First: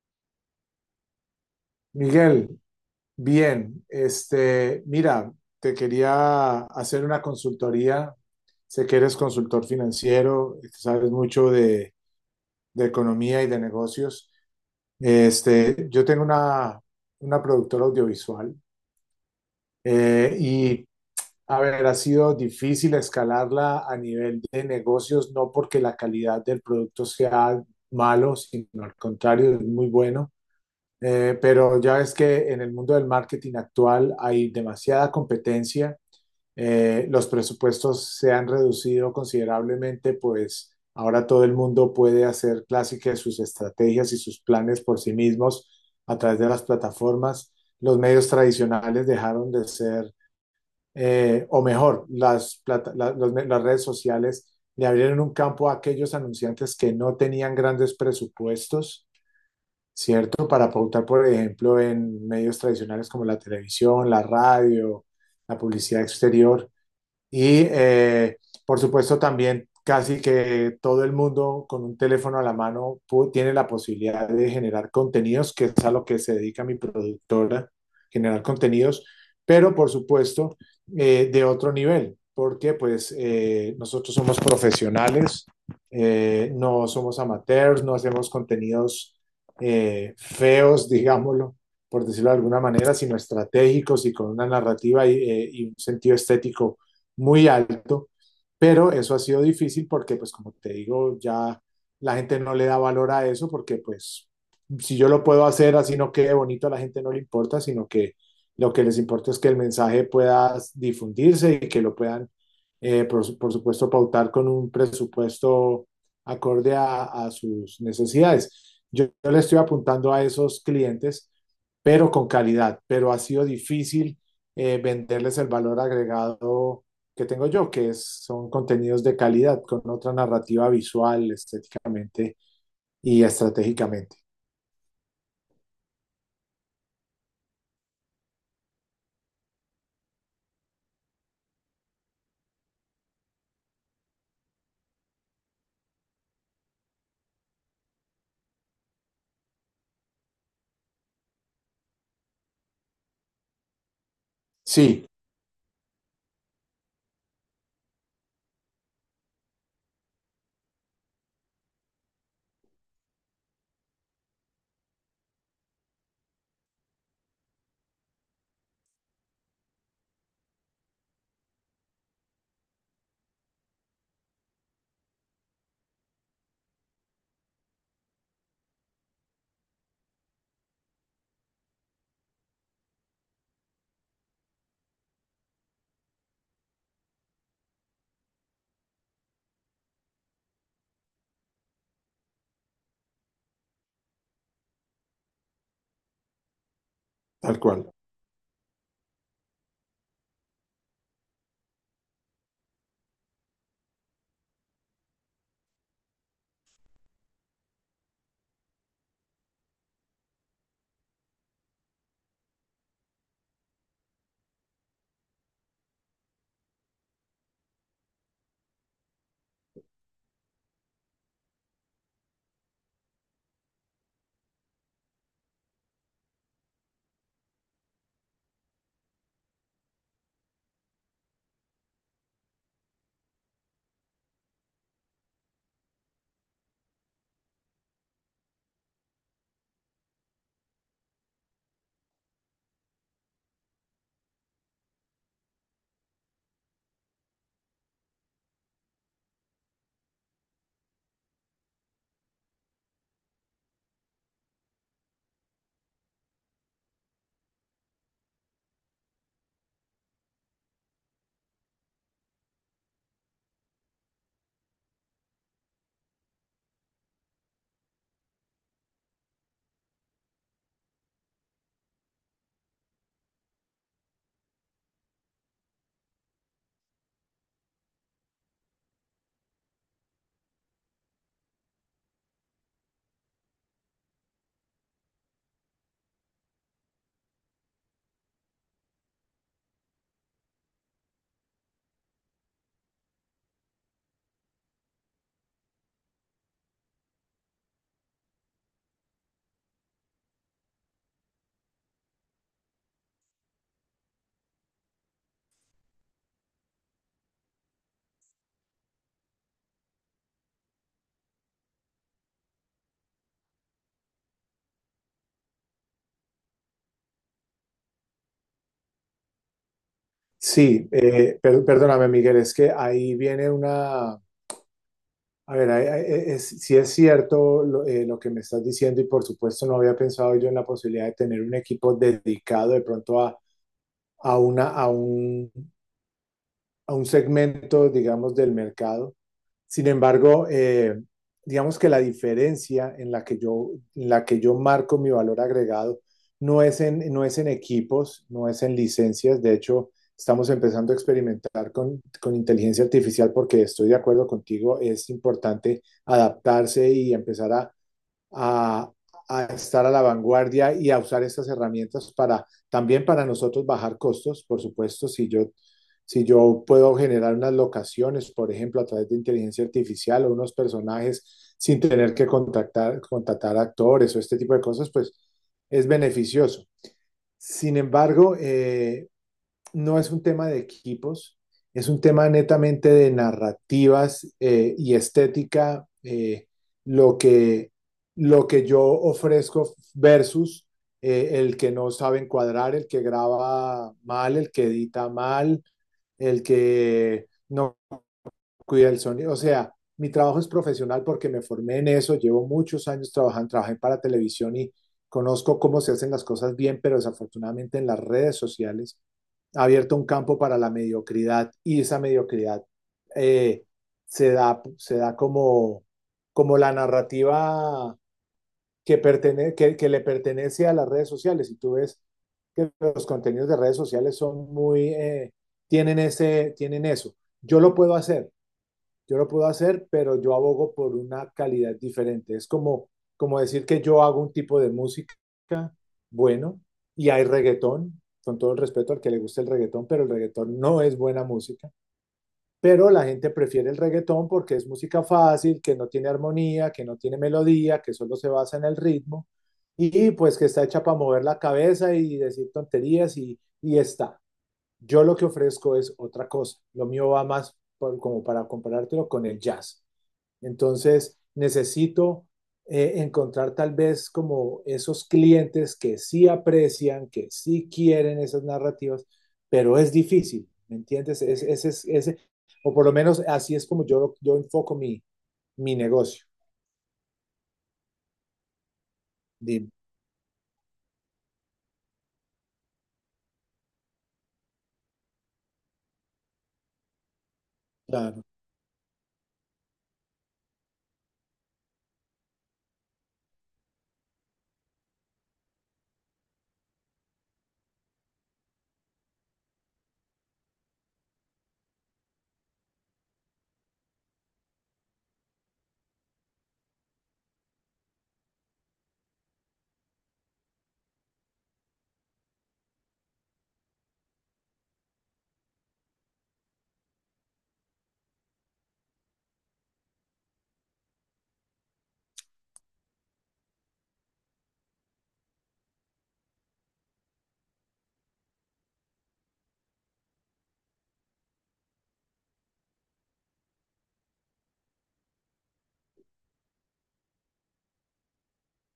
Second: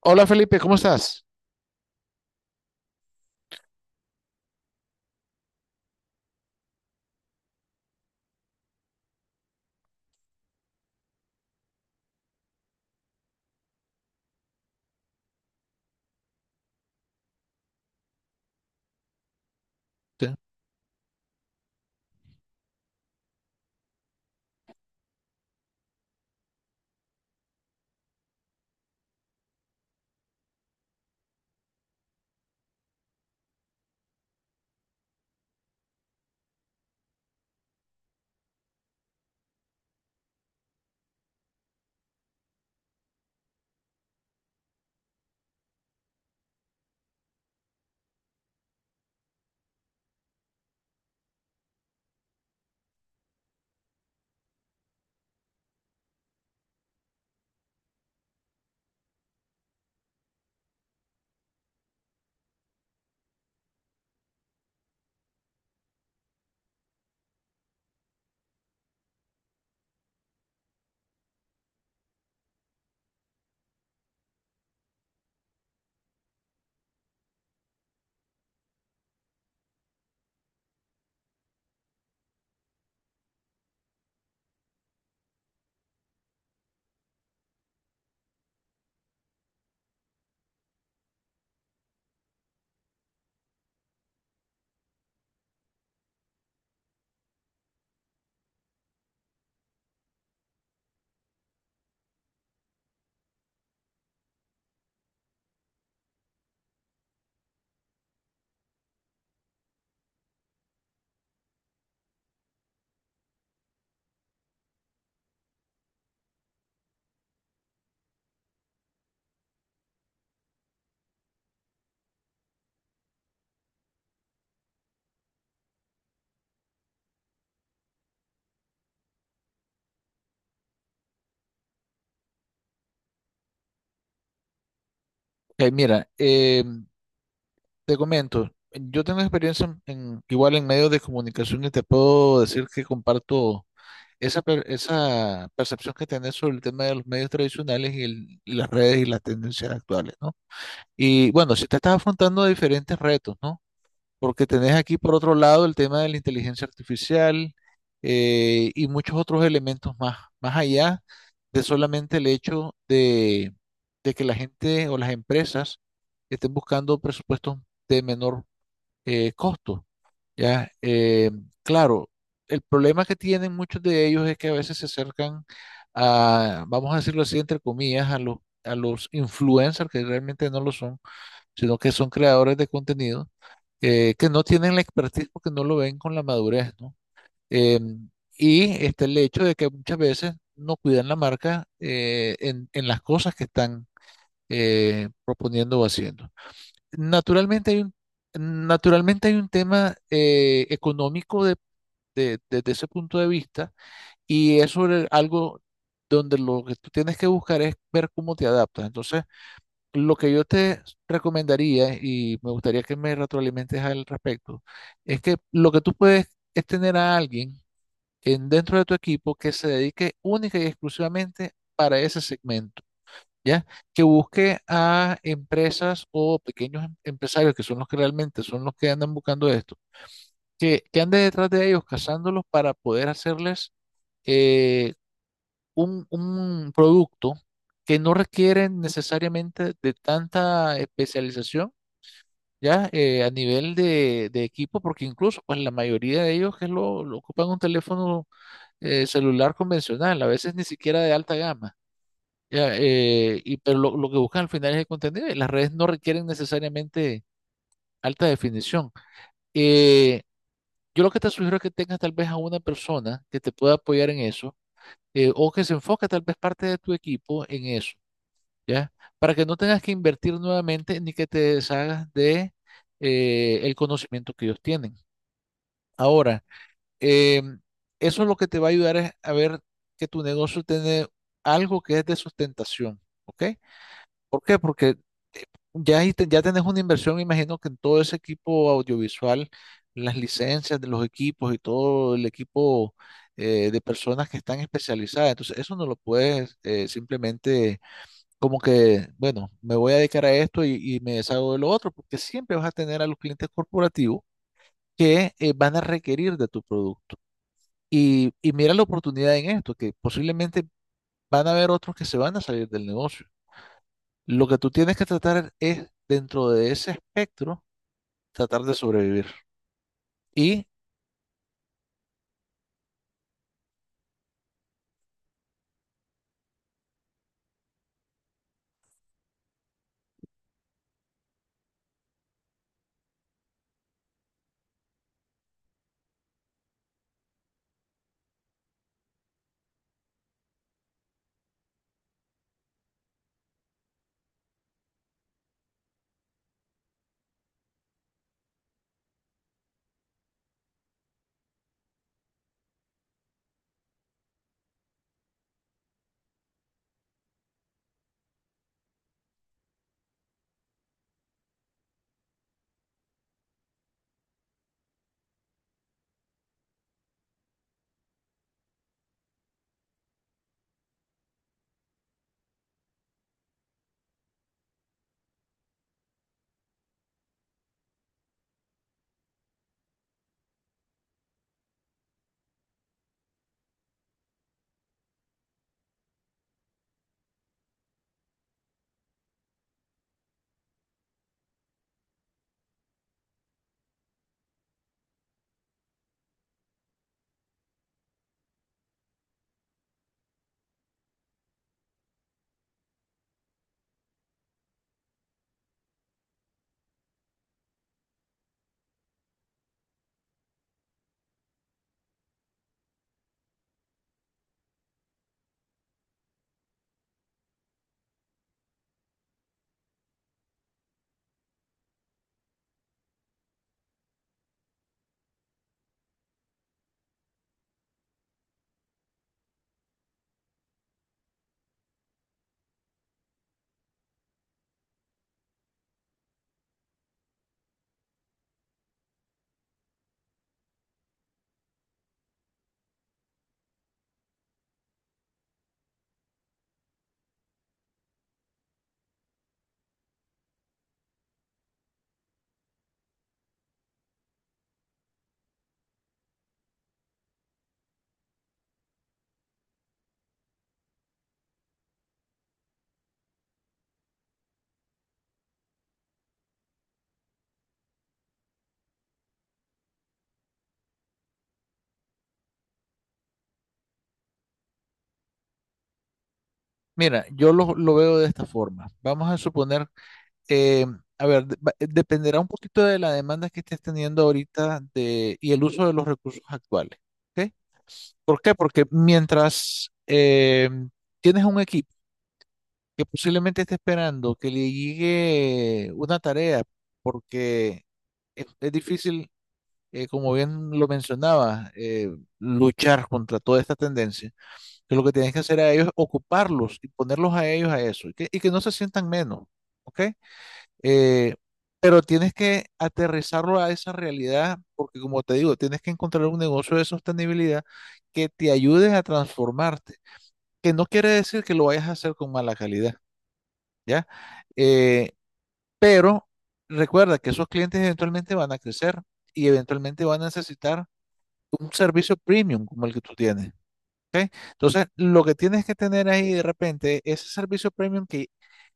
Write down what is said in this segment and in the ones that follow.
Hola Felipe, ¿cómo estás? Miguel, bien, este, mira, te quería hacer una consultoría. Sé que eres consultor financiero, que sabes mucho de economía y de negocios. Este, yo tengo una productora audiovisual Sí. eh, y, a ver, ha sido difícil escalarla a nivel de negocios, no porque la calidad del producto sea malo, sino al contrario, es muy bueno. Pero ya ves que en el mundo del marketing actual hay demasiada competencia, los presupuestos se han reducido considerablemente, pues ahora todo el mundo puede hacer clásicas sus estrategias y sus planes por sí mismos a través de las plataformas. Los medios tradicionales dejaron de ser, o mejor, las, plata- la- los me- las redes sociales le abrieron un campo a aquellos anunciantes que no tenían grandes presupuestos, ¿cierto? Para pautar, por ejemplo, en medios tradicionales como la televisión, la radio, la publicidad exterior. Y por supuesto también casi que todo el mundo con un teléfono a la mano tiene la posibilidad de generar contenidos, que es a lo que se dedica mi productora, generar contenidos, pero por supuesto de otro nivel, porque pues nosotros somos profesionales, no somos amateurs, no hacemos contenidos feos, digámoslo, por decirlo de alguna manera, sino estratégicos y con una narrativa y un sentido estético muy alto, pero eso ha sido difícil porque, pues como te digo, ya la gente no le da valor a eso porque, pues, si yo lo puedo hacer así no quede bonito, a la gente no le importa, sino que lo que les importa es que el mensaje pueda difundirse y que lo puedan, supuesto, pautar con un presupuesto acorde a sus necesidades. Yo le estoy apuntando a esos clientes, pero con calidad, pero ha sido difícil venderles el valor agregado que tengo yo, que son contenidos de calidad, con otra narrativa visual, estéticamente y estratégicamente. Eh, mira, eh, te comento, yo tengo experiencia en, igual en medios de comunicación y te puedo decir que comparto esa percepción que tenés sobre el tema de los medios tradicionales y, y las redes y las tendencias actuales, ¿no? Y bueno, si te estás afrontando a diferentes retos, ¿no? Porque tenés aquí Sí, por otro lado el tema de la inteligencia artificial y muchos otros elementos más, más allá de solamente el hecho de que la gente o las empresas estén buscando presupuestos de menor costo, ¿ya? Claro, el problema que tienen muchos de ellos es que a veces se acercan a, vamos a decirlo así, entre comillas, a los influencers que realmente no lo son, sino que son creadores de contenido que no tienen la expertise porque no lo ven con la madurez, ¿no? Em, y este, el hecho de que muchas veces no cuidan la marca en las cosas que están proponiendo o haciendo. tal Naturalmente hay cual. un, naturalmente hay un tema económico desde ese punto de vista y es sobre algo donde lo que tú tienes que buscar es ver cómo te adaptas. Entonces, lo que yo te recomendaría, y me gustaría que me retroalimentes al respecto, es que lo que tú puedes es tener a alguien en, dentro de tu equipo que se dedique única y exclusivamente para ese segmento, ¿ya? Que busque a empresas o pequeños empresarios, que son los que realmente son los que andan buscando esto, que ande detrás de ellos, cazándolos para poder hacerles eh, un producto que no requiere necesariamente de tanta especialización ya a nivel de equipo, porque incluso pues la mayoría de ellos que lo ocupan un teléfono celular convencional, a veces ni siquiera de alta gama. Ya, y, pero lo que buscan al final es el contenido y las redes no requieren necesariamente alta definición. Eh, yo lo que te sugiero es que tengas tal vez a una persona que te pueda apoyar en eso o que se enfoque tal vez parte de tu equipo en eso, ¿ya? Para que no tengas que invertir nuevamente ni que te deshagas de el conocimiento que ellos tienen. Ahora, eh, eso es lo que te va a ayudar es a ver que tu negocio tiene algo que es de sustentación, ¿ok? ¿Por qué? Porque eh, ya, ahí ya tenés una inversión, me imagino que en todo ese equipo audiovisual, las licencias de los equipos y todo el equipo de personas que están especializadas. Entonces, eso no lo puedes simplemente como que, bueno, me voy a dedicar a esto y me deshago de lo otro, porque siempre vas a tener a los clientes corporativos que van a requerir de tu producto. Y mira la oportunidad en esto, que posiblemente van a haber otros que se van a salir del negocio. Lo que tú tienes que tratar es, dentro de ese espectro, tratar de sobrevivir. Y Sí, perdóname, Miguel, es que ahí viene una... A ver, si es cierto lo que me estás diciendo y por supuesto no había pensado yo en la posibilidad de tener un equipo dedicado de pronto a, una, a, un, a un segmento, digamos, del mercado. Sin embargo, digamos que la diferencia en la que yo marco mi valor agregado no es en, no es en equipos, no es en licencias. De hecho, estamos empezando a experimentar con inteligencia artificial porque estoy de acuerdo contigo, es importante adaptarse y empezar a, a estar a la vanguardia y a usar estas herramientas para también para nosotros bajar costos, por supuesto, si yo puedo generar unas locaciones, por ejemplo, a través de inteligencia artificial o unos personajes sin tener que contratar actores o este tipo de cosas, pues es beneficioso. Sin embargo, no es un tema de equipos, es un tema netamente de narrativas y estética, lo, que, lo que yo ofrezco versus el que no sabe encuadrar, el que graba mal, el que edita mal, el que no cuida el sonido. O sea, mi trabajo es profesional porque me formé en eso, llevo muchos años trabajando, trabajé para televisión y conozco cómo se hacen las cosas bien, pero desafortunadamente en las redes sociales ha abierto un campo para la mediocridad y esa mediocridad eh, se da, como la narrativa que le pertenece a las redes sociales. Y tú ves que los contenidos de redes sociales son muy, tienen eso. Yo lo puedo hacer, yo lo puedo hacer, pero yo abogo por una calidad diferente. Como decir que yo hago un tipo de música, bueno, y hay reggaetón, con todo el respeto al que le guste el reggaetón, pero el reggaetón no es buena música. Pero la gente prefiere el reggaetón porque es música fácil, que no tiene armonía, que no tiene melodía, que solo se basa en el ritmo y pues que está hecha para mover la cabeza y decir tonterías y está. Yo lo que ofrezco es otra cosa. Lo mío va más como para comparártelo con el jazz. Entonces, necesito encontrar tal vez como esos clientes que sí aprecian, que sí quieren esas narrativas, pero es difícil, ¿me entiendes? O por lo menos así es como yo enfoco mi negocio. mira, yo lo veo de esta forma. Vamos a Dime. suponer, eh, a ver, dependerá un poquito de la demanda que estés teniendo ahorita de, y el uso de los recursos actuales. ¿Ok? Claro, ¿Por qué? Porque mientras tienes un equipo, que posiblemente esté esperando que le llegue una tarea, porque es difícil, como bien lo mencionaba, luchar contra toda esta tendencia, que lo que tienes que hacer a ellos es ocuparlos y ponerlos a ellos a eso, y que no se sientan menos, ¿ok? Eh, pero tienes que aterrizarlo a esa realidad, porque como te digo, tienes que encontrar un negocio de sostenibilidad que te ayude a transformarte, que no quiere decir que lo vayas a hacer con mala calidad. ¿Ya? Eh, pero recuerda que esos clientes eventualmente van a crecer y eventualmente van a necesitar un servicio premium como el que tú tienes. Entonces, lo que tienes que tener ahí de repente, ese servicio premium que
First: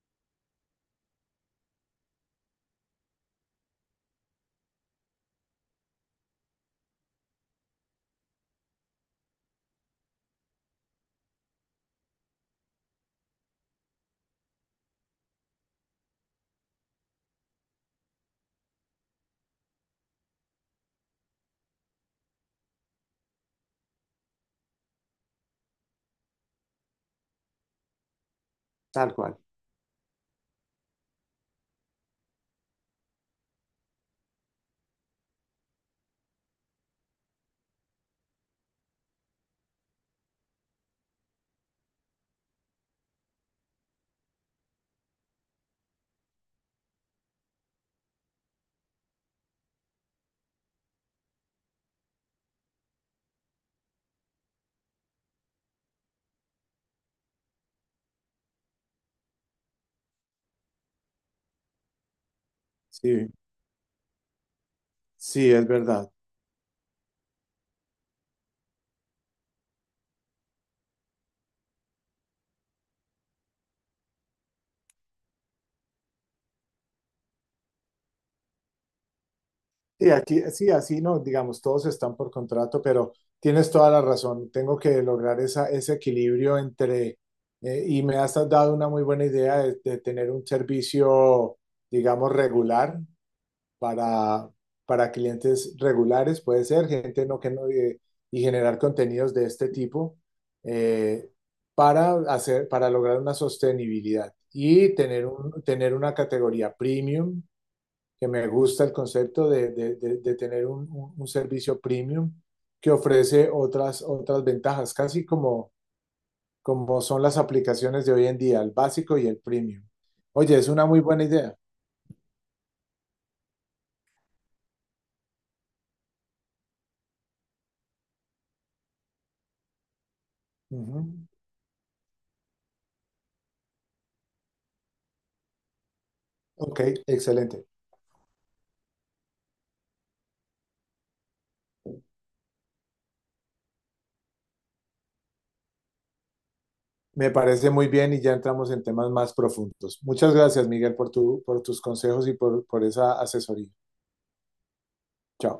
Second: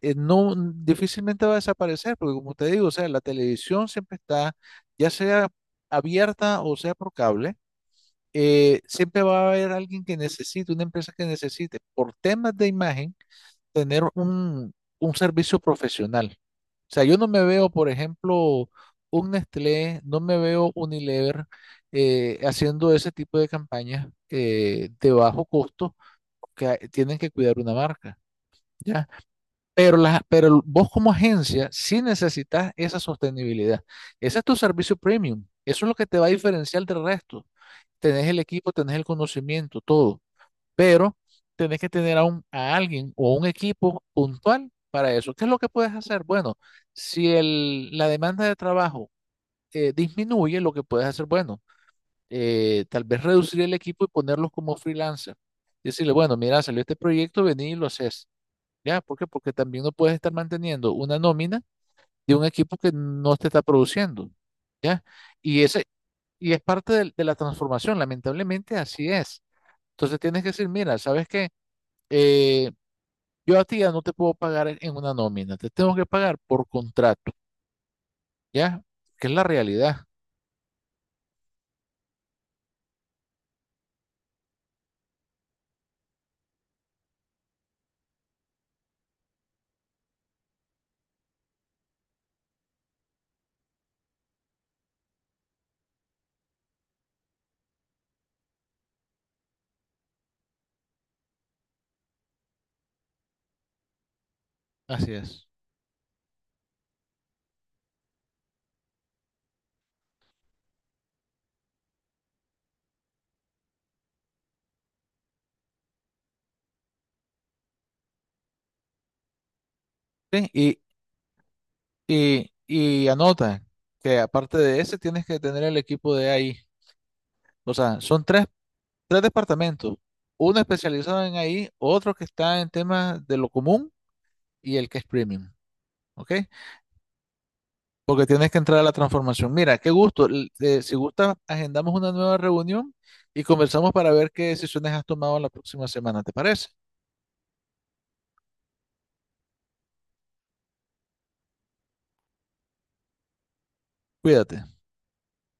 no difícilmente va a desaparecer, porque como te digo, o sea, la televisión siempre está, ya sea abierta o sea por cable, siempre va a haber alguien que necesite, una empresa que necesite, por temas de imagen, tener un servicio profesional. O sea, yo no me veo, por ejemplo, un Nestlé, no me veo Unilever haciendo ese tipo de campañas de bajo costo que tienen que cuidar una marca, ¿ya? tal cual. Pero, la, pero vos como agencia sí necesitas esa sostenibilidad. Ese es tu servicio premium. Eso es lo que te va a diferenciar del resto. Tenés el equipo, tenés el conocimiento, todo pero tenés que tener a, un, a alguien o un equipo puntual para eso. ¿Qué es lo que puedes hacer? Bueno, si el, la demanda de trabajo disminuye, lo que puedes hacer, bueno, tal vez reducir el equipo y ponerlos como freelancer. Decirle, bueno, mira, salió este proyecto, vení y lo haces. ¿Ya? ¿Por qué? Porque también no puedes estar manteniendo una nómina de un equipo que Sí, no te está produciendo. ¿Ya? sí, Y es ese, verdad. y es parte de la transformación, lamentablemente así es. Entonces tienes que decir, mira, ¿sabes qué? Eh, yo a ti ya no te puedo pagar en una nómina, te tengo que pagar por contrato, ¿ya? Que es la realidad. Sí, aquí, sí, así no, digamos, todos están por contrato, pero tienes toda la razón. Tengo que lograr ese equilibrio entre, y me has dado una muy buena idea de tener un servicio, digamos, regular para, para clientes regulares, puede ser, gente no, y generar contenidos de este tipo eh, para hacer, para lograr una sostenibilidad y Así tener es. Tener una categoría premium que me gusta el concepto de tener servicio premium que ofrece otras, otras ventajas, casi como, como son las aplicaciones de hoy en día, el básico y el premium. Sí, Oye, es Y, una muy buena idea. y, y anota que aparte de ese tienes que tener el equipo de ahí. O sea, son tres, tres departamentos. Uno Ujú. especializado en ahí, otro que está en temas de lo común y el que es premium. ¿Ok? Ok, excelente. Porque tienes que entrar a la transformación. Mira, qué gusto. Si gusta, agendamos una nueva reunión y conversamos para ver qué decisiones has tomado la próxima semana. ¿Te parece? Me parece muy bien y ya entramos en temas más profundos. Muchas gracias, Miguel, por tu, por tus consejos y por esa asesoría. Cuídate. Chao.